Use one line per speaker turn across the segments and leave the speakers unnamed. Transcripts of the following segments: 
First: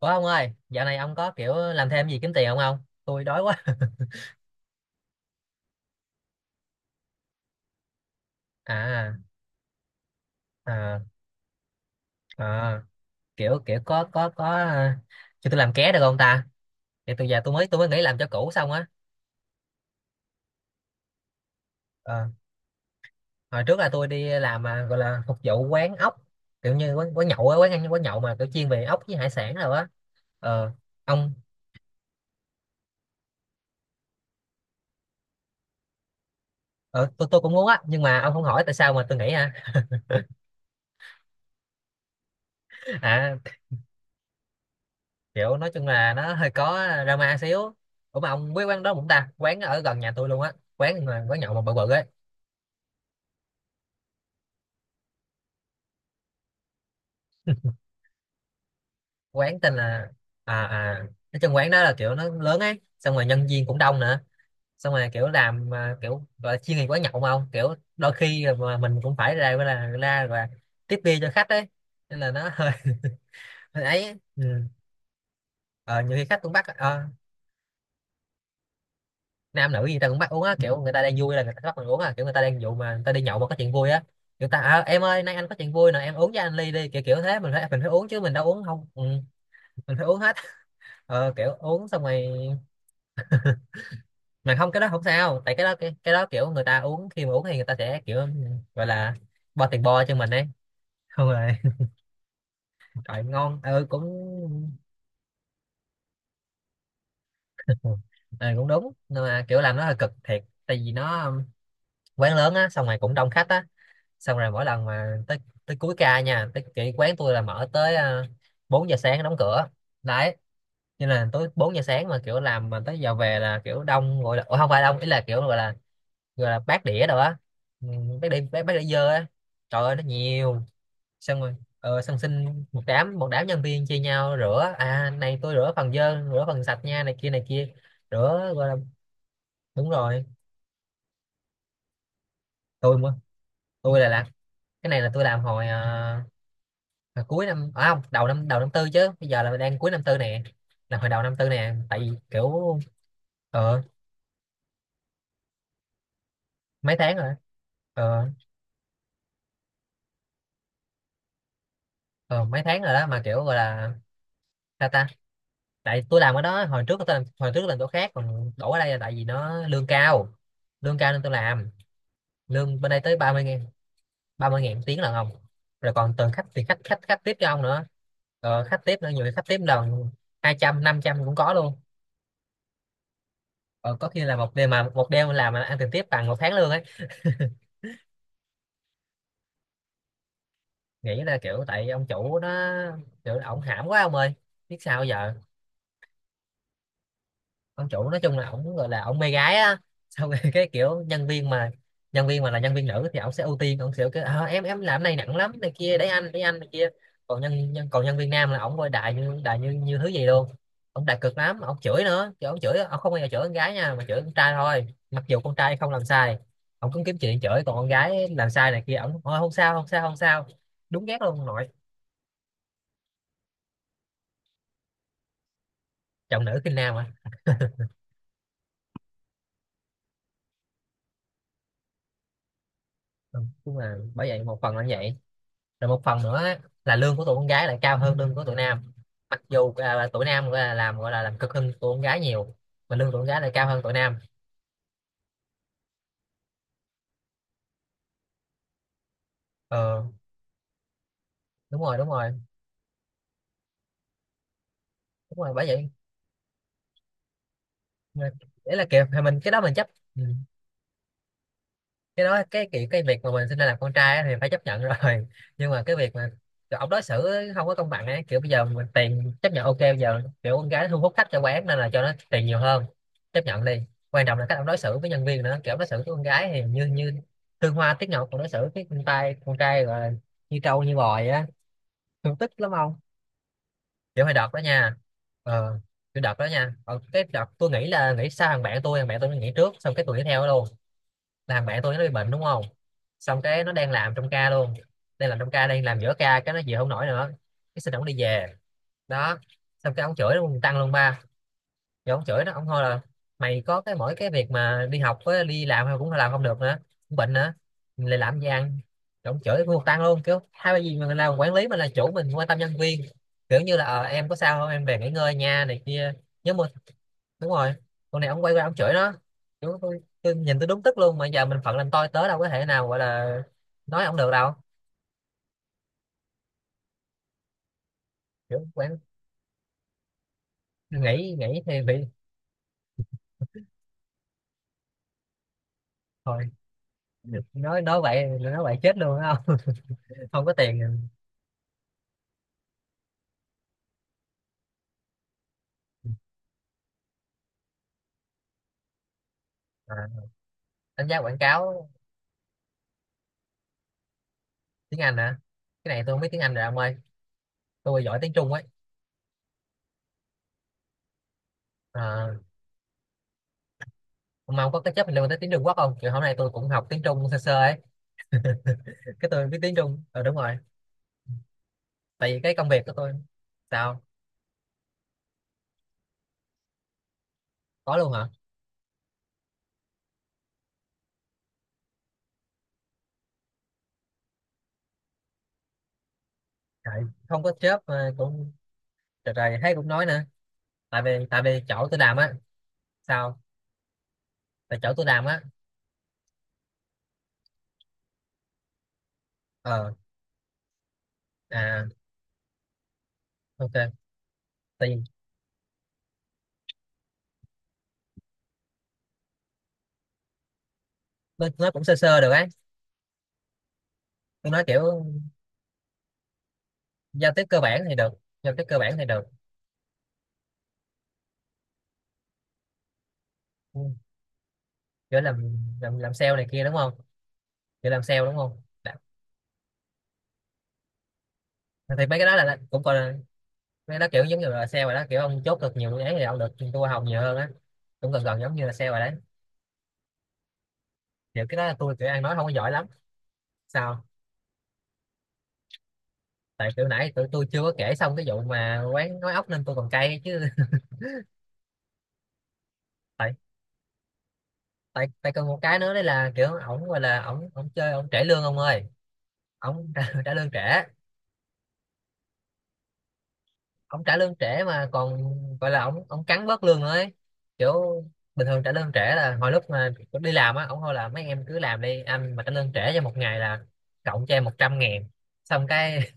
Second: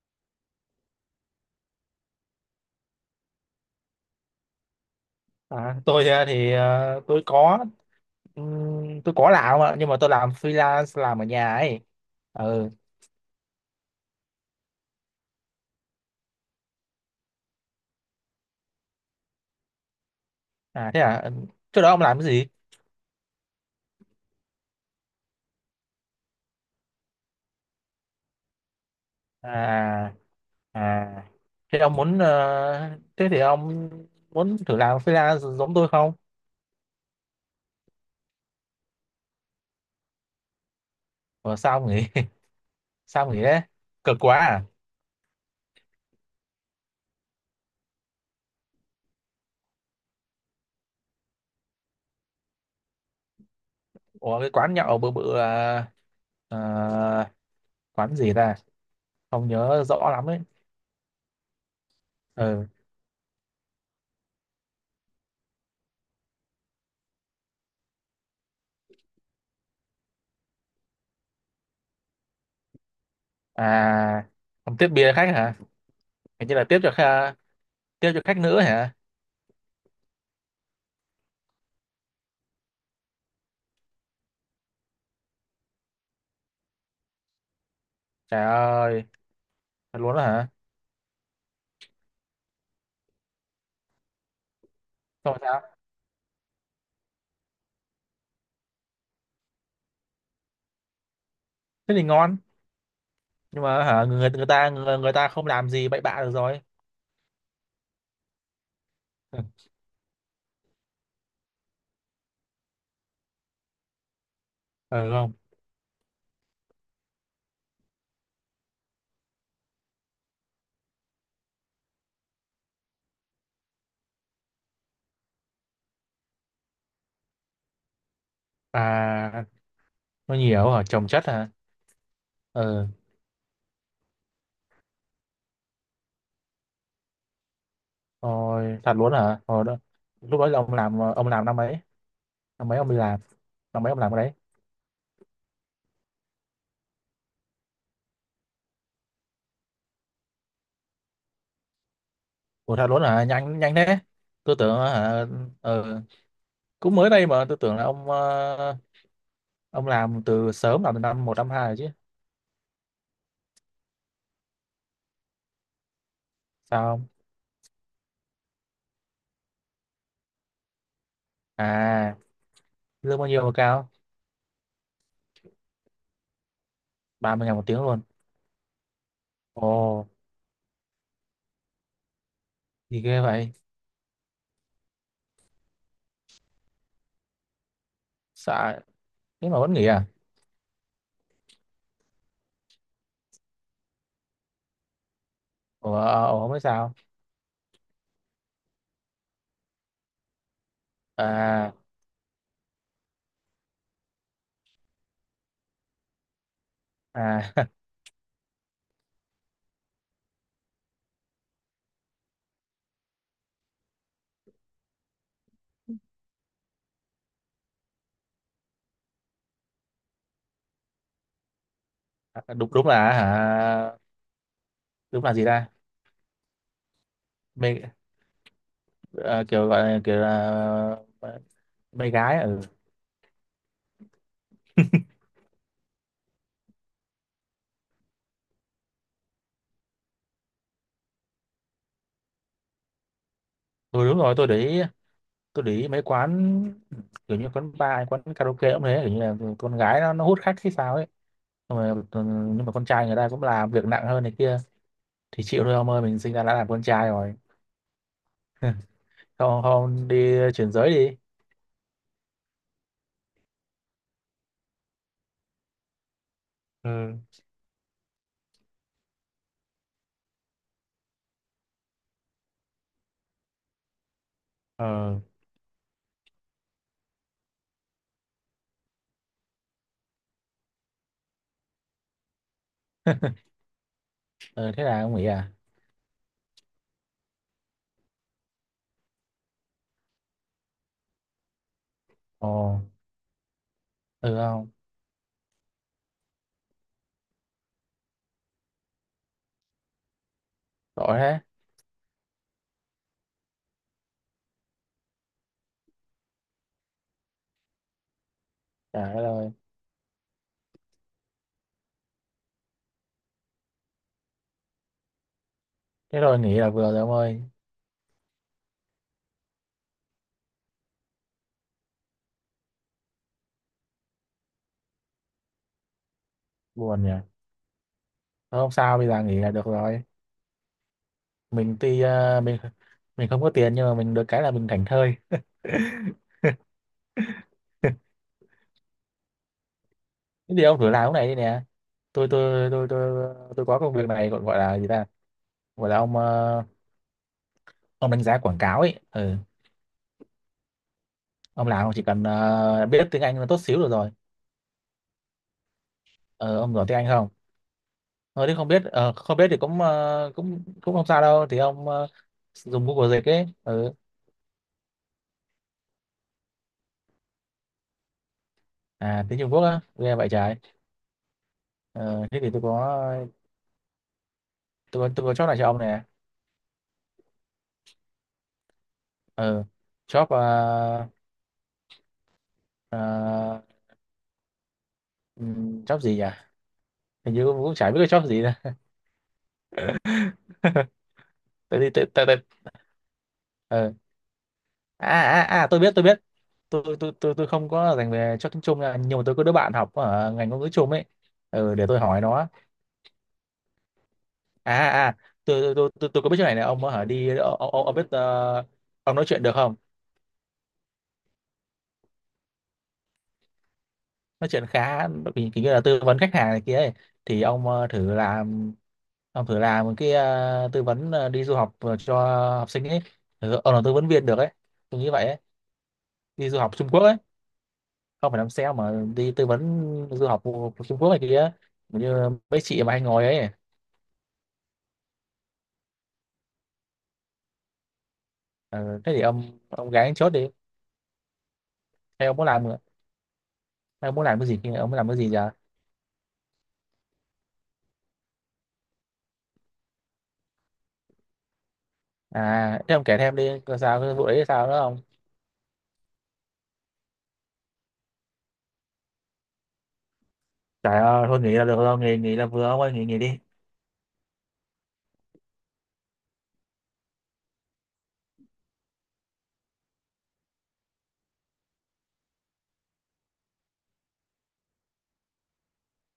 Ủa ông ơi, dạo này ông có kiểu làm thêm gì kiếm tiền không ông? Tôi đói quá.
À, tôi ờ, thì ờ,
À,
tôi có làm ạ, nhưng mà tôi làm
à,
freelance, làm ở nhà ấy. Ừ.
à, kiểu kiểu có à, cho tôi làm ké được không ta? Thì tôi giờ tôi mới nghỉ làm cho cũ xong á.
À thế à. Ừ. Trước đó ông làm cái
Ờ,
gì?
hồi trước là tôi đi làm à, gọi là phục vụ quán ốc, kiểu như quán quán nhậu á, quán ăn quán nhậu mà kiểu chuyên về ốc với hải sản rồi á.
À,
Ờ,
à,
ông
thế ông thế thì ông muốn thử làm freelance giống tôi không?
ờ, tôi cũng muốn á, nhưng mà ông không hỏi tại sao mà tôi nghỉ hả?
Ủa, sao ông nghỉ? Sao ông
À,
nghỉ đấy? Cực quá à?
kiểu nói chung là nó hơi có drama xíu. Ủa mà ông biết quán đó cũng ta, quán ở gần nhà tôi luôn á, quán mà quán nhậu mà bự bự ấy.
Ủa, cái quán nhậu bự bự ờ, quán gì ta? Không
Quán tên
nhớ
là
rõ lắm ấy.
à à, nói chung quán đó là kiểu nó lớn
Ừ.
ấy, xong rồi nhân viên cũng đông nữa, xong rồi kiểu làm à, kiểu gọi là chuyên nghiệp quán nhậu mà ông, kiểu đôi khi mà mình cũng phải ra, gọi là ra và tiếp bia cho khách ấy, nên là nó hơi hơi ấy
À,
ừ.
ông tiếp bia khách hả?
Ờ, nhiều khi khách
Hình
cũng
như
bắt
là
ờ,
tiếp cho khách nữ hả?
nam nữ gì ta cũng bắt uống á, kiểu người ta đang vui là người ta bắt mình uống à, kiểu người ta đang dụ mà người ta đi nhậu mà có chuyện vui á, người ta à, em ơi nay anh có chuyện vui nè em uống cho anh ly đi, kiểu kiểu thế mình phải uống chứ mình
Trời
đâu uống không ừ,
ơi,
mình
thật
phải
luôn
uống
đó
hết.
hả?
Ờ, kiểu uống xong rồi mà không, cái đó không
Xong rồi
sao, tại
sao?
cái đó cái đó kiểu người ta uống, khi mà uống thì người ta sẽ kiểu gọi là bo tiền, bo cho mình ấy, không rồi
Thế thì ngon,
trời ngon
nhưng mà
ừ cũng.
hả, người ta không làm gì bậy bạ được rồi.
Ừ, cũng đúng, nhưng
Ừ.
mà kiểu làm nó hơi cực thiệt, tại vì nó quán lớn á, xong rồi cũng đông khách á, xong rồi mỗi lần
Ừ
mà
không?
tới, tới cuối ca nha, tới cái quán tôi là mở tới à, 4 giờ sáng đóng cửa đấy, cho nên là tới 4 giờ sáng mà kiểu làm mà tới giờ về là kiểu đông, gọi là ủa, không phải đông, ý là kiểu gọi là, gọi là bát đĩa rồi á. Ừ, bát đĩa dơ á,
À,
trời ơi nó
nó
nhiều,
nhiều hả? Trồng chất
xong
hả?
rồi ờ, xong xin, một
Ừ,
đám, một đám nhân viên chia nhau rửa à, này tôi rửa phần dơ, rửa phần sạch nha, này kia này kia, rửa gọi là
thôi thật luôn hả? Hồi đó
đúng rồi.
lúc đó là ông làm năm mấy? Năm mấy ông đi
tôi mà
làm? Năm mấy ông
tôi là
làm cái
làm
đấy?
cái này, là tôi làm hồi à, là cuối năm à, không, đầu năm, đầu năm tư, chứ bây giờ là đang cuối năm tư nè, là hồi đầu năm tư nè, tại vì
Ủa
kiểu
thật luôn hả? Nhanh nhanh
ờ
thế. Tôi tưởng hả. Ừ, cũng
mấy
mới
tháng
đây
rồi.
mà tôi tưởng là
Ờ,
ông làm từ sớm, làm từ năm một năm hai rồi chứ.
ờ mấy tháng rồi đó mà kiểu gọi là ta ta, tại tôi làm ở đó hồi
Sao
trước,
không?
tôi làm hồi trước làm chỗ khác, còn đổ ở đây là tại vì nó lương cao, lương cao nên tôi làm.
À,
Lương bên đây tới
lương bao
ba mươi
nhiêu mà
ngàn
cao?
30.000 tiếng lần không, rồi còn từng khách thì khách khách khách tiếp
ba mươi
cho
ngàn
ông
một tiếng
nữa.
luôn.
Ờ, khách tiếp nữa, nhiều khi khách tiếp
Ồ,
lần 200, 500 cũng có luôn.
gì ghê vậy?
Ờ, có khi là một đêm, mà một đêm làm mà ăn tiền tiếp bằng một tháng lương ấy.
Sợ. Thế mà vẫn nghỉ à?
Nghĩ là kiểu tại ông chủ nó, kiểu là ổng hãm quá ông ơi, biết sao giờ.
Ủa, ủa không biết sao.
Ông chủ nói chung là ổng, gọi là ổng mê gái á xong rồi cái kiểu nhân viên mà,
à
nhân viên mà là nhân viên nữ thì ổng sẽ ưu tiên, ổng sẽ kiểu "Ờ, em làm này nặng lắm này kia, để anh, để anh này kia", còn
à
nhân, nhân còn nhân viên nam là ổng coi đại như, đại như, như thứ gì luôn. Ổng đại cực lắm, ổng chửi nữa chứ, ổng chửi, ổng không bao giờ chửi con gái nha, mà chửi con trai thôi, mặc dù con trai không làm sai ổng cũng kiếm chuyện chửi, còn con gái làm sai này kia ổng "Thôi, không sao không sao không sao". Đúng ghét luôn ông nội,
đúng đúng là hả? Đúng là gì ta?
chồng nữ khinh nam à.
Mê. Ờ, kiểu gọi là kiểu là mê gái. Ừ.
Đúng, đúng là bởi vậy, một phần là như vậy, rồi một phần nữa á, là lương của tụi con gái lại cao hơn lương của tụi nam, mặc dù à, là tụi nam gọi là làm, gọi là làm cực hơn tụi con gái nhiều, mà lương tụi con gái lại cao hơn tụi
Ừ đúng
nam.
rồi, tôi để ý mấy quán kiểu như quán bar, quán karaoke cũng thế, kiểu như là con gái
Ờ
nó hút khách hay sao ấy. Xong
đúng
rồi,
rồi, đúng
ừ,
rồi,
nhưng mà con trai người ta cũng làm việc nặng hơn này kia. Thì
đúng rồi
chịu
bởi
thôi
vậy.
ông ơi, mình sinh ra đã làm con trai rồi.
Đấy là kiểu mình, cái đó
Không,
mình chấp
không,
ừ.
đi chuyển giới đi.
Cái đó, cái kiểu cái việc mà mình sinh ra làm con trai á thì phải chấp nhận rồi, nhưng mà cái việc mà kiểu ông đối
Ừ.
xử không có công bằng ấy, kiểu bây giờ mình tiền chấp nhận ok, bây giờ kiểu con gái thu hút khách cho quán nên là cho nó tiền nhiều hơn, chấp nhận đi. Quan trọng là cách ông đối xử với
Ờ.
nhân viên nữa, kiểu ông đối xử với con gái thì như như thương hoa tiếc ngọc, còn đối xử với con trai, con trai gọi là như trâu như bò vậy á, thương tích lắm ông. Kiểu hồi đợt đó
Ừ, thế
nha,
là ông nghĩ à?
ờ cái đợt đó nha. Ờ, cái đợt tôi nghĩ là nghĩ sao, thằng bạn tôi nó nghỉ trước, xong cái tôi nghỉ theo nó luôn, làm bạn tôi nó bị bệnh đúng
Ồ.
không, xong cái nó đang làm trong
Ừ
ca
không?
luôn, đang làm trong ca, đang làm giữa ca cái nó chịu không nổi nữa, cái xin ổng đi về đó, xong cái ổng chửi luôn tăng luôn
Tội
ba,
thế.
rồi ổng chửi nó, ổng thôi là mày có cái mỗi cái việc mà đi học với đi làm mà cũng làm không được nữa, cũng bệnh nữa, mình lại làm gì ăn.
Trời đất
Rồi ổng
ơi.
chửi cùng tăng luôn, kiểu hai cái gì mình làm quản lý, mình là chủ mình quan tâm nhân viên, kiểu như là ờ, em có sao không, em về nghỉ ngơi nha này kia,
Thế rồi
nhớ
nghỉ
mua,
là vừa rồi ông ơi.
đúng rồi, con này ông quay qua ông chửi nó. Kiểu tôi nhìn tôi đúng tức luôn, mà giờ mình phận làm tôi tớ đâu có thể nào gọi là nói ông được đâu,
Buồn nhỉ. Thôi
kiểu
không
quán,
sao, bây giờ nghỉ là được rồi.
nghĩ nghĩ
Mình
thì bị,
tuy mình không có tiền, nhưng mà mình được cái là mình thảnh thơi.
thôi nói, nói vậy chết luôn á không. Không có
Thế thì ông
tiền.
thử làm cái này đi nè. Tôi tôi tôi tôi tôi có công việc này, gọi gọi là gì ta? Gọi là ông đánh giá quảng cáo ấy. Ừ.
À, đánh giá quảng cáo
Ông chỉ cần biết tiếng Anh là tốt xíu được rồi.
tiếng Anh hả, cái này tôi không biết tiếng Anh
Ờ,
rồi
ông
ông
giỏi
ơi,
tiếng Anh không?
tôi giỏi tiếng
Ờ,
Trung
nếu
ấy.
không biết thì cũng ờ, cũng cũng không sao đâu, thì ông
À,
dùng Google dịch ấy. Ừ.
ông mong có cái chấp liên tới tiếng Trung Quốc không, kiểu hôm nay tôi cũng học tiếng Trung sơ sơ ấy.
À,
Cái
tiếng
tôi
Trung
biết
Quốc
tiếng
á.
Trung
Ghê
ờ
vậy
đúng
trời.
rồi,
Ờ,
tại
thế
vì
thì
cái công việc của tôi. Sao
tôi có job này cho ông nè.
có luôn hả?
ờ job job gì nhỉ?
Trời,
Hình
không
như
có
cũng
chớp
chả biết
ờ,
cái job gì
cũng
nè.
trời trời thấy cũng nói nữa. Tại vì, tại vì
tại
chỗ
vì
tôi
tại
làm
tại
á.
tại-
Sao,
ờ
tại chỗ tôi làm á.
tôi biết tôi không có dành về cho tiếng Trung nha, nhưng mà tôi có đứa bạn học
Ờ
ở ngành ngôn ngữ Trung ấy. Ừ, để
à
tôi hỏi nó.
ok.
à
Tại vì
à à, tôi có biết chỗ này này ông hả, đi ông biết ông nói chuyện được không?
tôi nói cũng sơ sơ được ấy,
Nói
tôi nói
chuyện
kiểu
khá, kiểu kiểu như là tư vấn khách hàng này kia ấy.
giao
Thì
tiếp cơ bản thì được, giao tiếp cơ bản thì được
ông thử làm một cái tư vấn đi du học cho học sinh ấy. Ừ, ông
Ừ,
là tư vấn viên được ấy. Tôi nghĩ
kiểu
vậy ấy.
làm, làm sale này
Đi du
kia đúng
học Trung
không,
Quốc ấy.
kiểu làm sale
Không
đúng
phải làm
không,
sale, mà
đã-
đi tư vấn du học của Trung Quốc này kia.
Thì
Như
mấy cái đó là
mấy
cũng
chị mà
còn
hay
là- mấy
ngồi ấy.
cái đó kiểu giống như là sale rồi đó, kiểu ông chốt được nhiều dự án thì ông được trung thu hoa hồng nhiều hơn á, cũng gần gần giống như là sale rồi
Ờ,
đấy.
thế thì ông gái chốt đi.
Kiểu cái đó là tôi kiểu ăn
Hay
nói
ông
không
muốn
có
làm
giỏi lắm. Sao,
Hay ông muốn làm cái gì? Ông muốn làm cái gì giờ?
tại kiểu nãy tụi tôi chưa có kể xong cái vụ mà quán nói ốc nên tôi còn cay chứ.
À, thế ông kể
tại
thêm đi. Coi sao cái vụ đấy, sao nữa không?
tại tại còn một cái nữa đây là kiểu ổng, gọi là ổng ổng chơi ổng trễ lương ông ơi, ổng trả, trả lương trễ.
Trời ơi, thôi nghỉ là được rồi. Nghỉ, nghỉ là vừa ông ơi, nghỉ, nghỉ đi.
Ổng trả lương trễ mà còn gọi là ổng ổng cắn bớt lương nữa ấy, kiểu bình thường trả lương trễ là hồi lúc mà đi làm á, ổng thôi là mấy em cứ làm đi, anh mà trả lương trễ cho một ngày là cộng cho em 100.000, xong cái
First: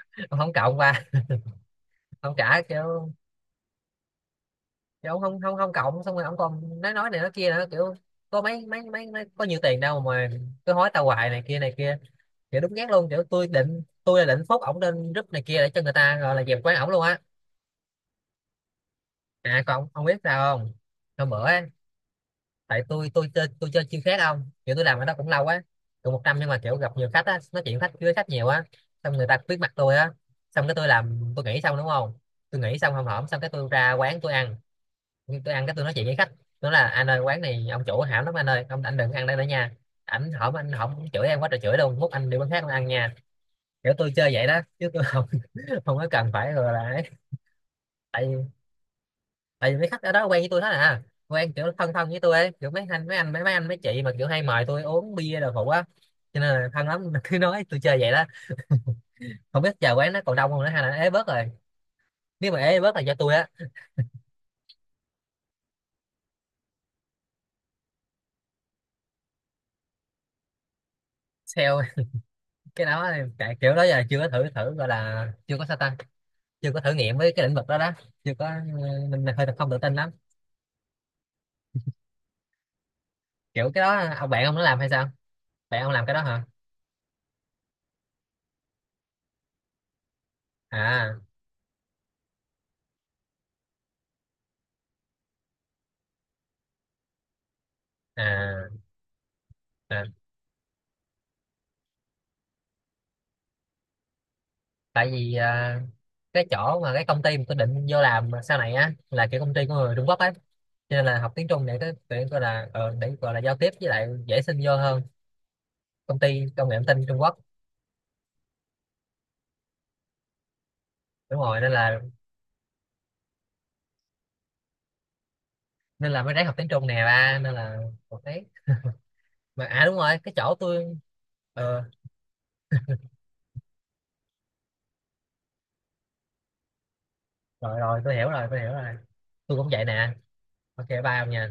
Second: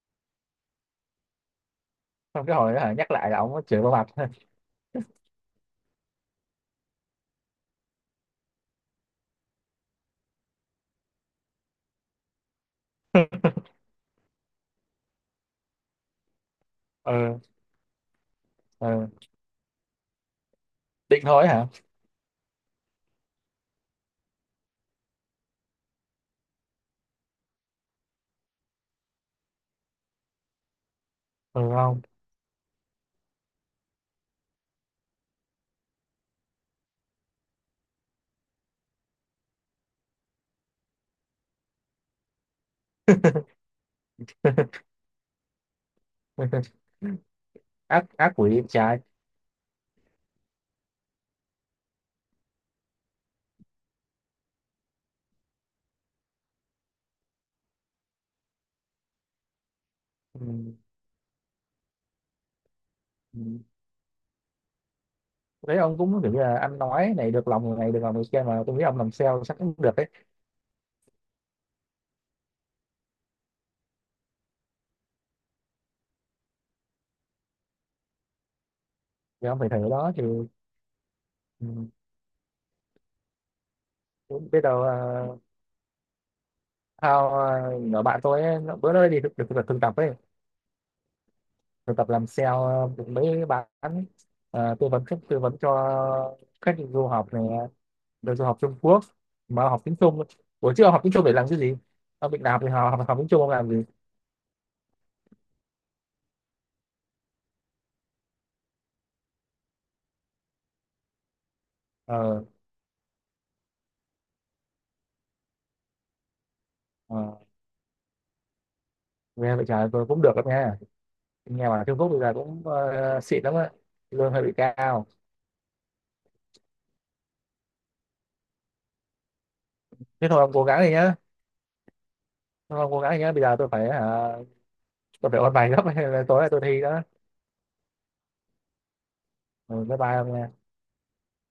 ông không cộng qua, ông
Xong cái
trả
hồi đó hả,
kiểu,
nhắc lại là ông chửi vào mặt.
kiểu ông không không không cộng, xong rồi ông còn nói này nói kia nữa, kiểu có mấy có nhiều tiền đâu mà cứ hối tao hoài này kia này kia. Kiểu đúng ghét luôn, kiểu tôi định, tôi định phốt ổng lên group này kia để cho người ta gọi là dẹp quán ổng luôn á.
Ừ, ừ.
À còn ông biết sao không,
Định
hôm bữa
thôi hả?
á tại tôi chơi chưa khác không, kiểu tôi làm ở đó cũng lâu á, cũng một năm, nhưng mà kiểu gặp nhiều khách á, nói chuyện khách với khách nhiều á, xong người ta biết mặt tôi á, xong cái tôi làm tôi nghĩ
Ừ
xong đúng
không?
không, tôi nghĩ xong hòm hổm xong cái tôi ra quán tôi ăn. Nhưng tôi ăn cái tôi nói chuyện với khách, nó là anh ơi quán này ông chủ hảo lắm anh ơi, ông anh đừng ăn đây nữa nha, ảnh hổm anh hổm chửi em quá trời chửi luôn, mốt anh đi quán khác ông ăn nha. Kiểu tôi chơi vậy đó chứ tôi không, không có cần phải rồi là ấy.
Ác, ác
Tại vì-
quỷ em trai.
tại vì mấy khách ở đó quen với tôi hết à, quen kiểu thân thân với tôi ấy, kiểu mấy anh mấy chị mà kiểu hay mời tôi uống bia đồ phụ á, cho nên là thân lắm, cứ nói tôi chơi vậy đó. Không biết giờ quán nó còn
Ừ,
đông không nữa hay là ế bớt rồi, nếu mà ế bớt là do tôi
ừ.
á.
Đấy, ông cũng kiểu như là anh nói này, được lòng người này được lòng người kia, mà tôi nghĩ ông làm sale chắc cũng được đấy.
Sale cái đó thì tại kiểu đó giờ chưa có thử, thử gọi là chưa có sao ta, chưa có thử nghiệm với cái lĩnh vực đó đó, chưa có, mình hơi
Thì ông phải
không tự
thử
tin lắm.
đó thì. Ừ,
Kiểu cái đó ông bạn
cũng
ông nó
biết
làm
đâu.
hay sao,
uh,
bạn ông làm cái đó hả?
Thao, nhỏ bạn tôi ấy, bữa đó đi được được thực thực tập ấy.
À
Thực tập làm sale, mấy bạn tư vấn cho khách du học này, được du học Trung
à
Quốc mà học tiếng
à,
Trung. Buổi trước ông học tiếng Trung để làm cái gì? Ông bị làm thì học học, tiếng Trung ông làm gì?
tại vì à, cái chỗ mà cái công ty mà tôi định vô làm sau này á là kiểu công ty của người Trung Quốc ấy, cho nên là học tiếng Trung để cái để gọi
Ờ.
là ờ, để gọi là giao tiếp với lại dễ xin vô hơn, công ty công nghệ thông tin Trung
Ờ,
Quốc.
nghe vậy trời, tôi cũng được đó nghe.
Đúng rồi
Nghe
nên
bảo là Trung
là,
Quốc bây giờ cũng xịn lắm á, lương hơi bị cao.
nên là mới ráng học tiếng Trung nè ba, nên là một thấy, mà à đúng rồi
Thế
cái
thôi ông
chỗ
cố gắng
tôi.
đi nhá
Ờ
Thôi ông cố gắng đi nhá, bây giờ tôi phải ôn bài gấp nên là tối nay tôi thi đó.
rồi rồi, tôi hiểu rồi tôi cũng vậy
Ừ, bye
nè.
bye ông nha.
Ok ba ông nha.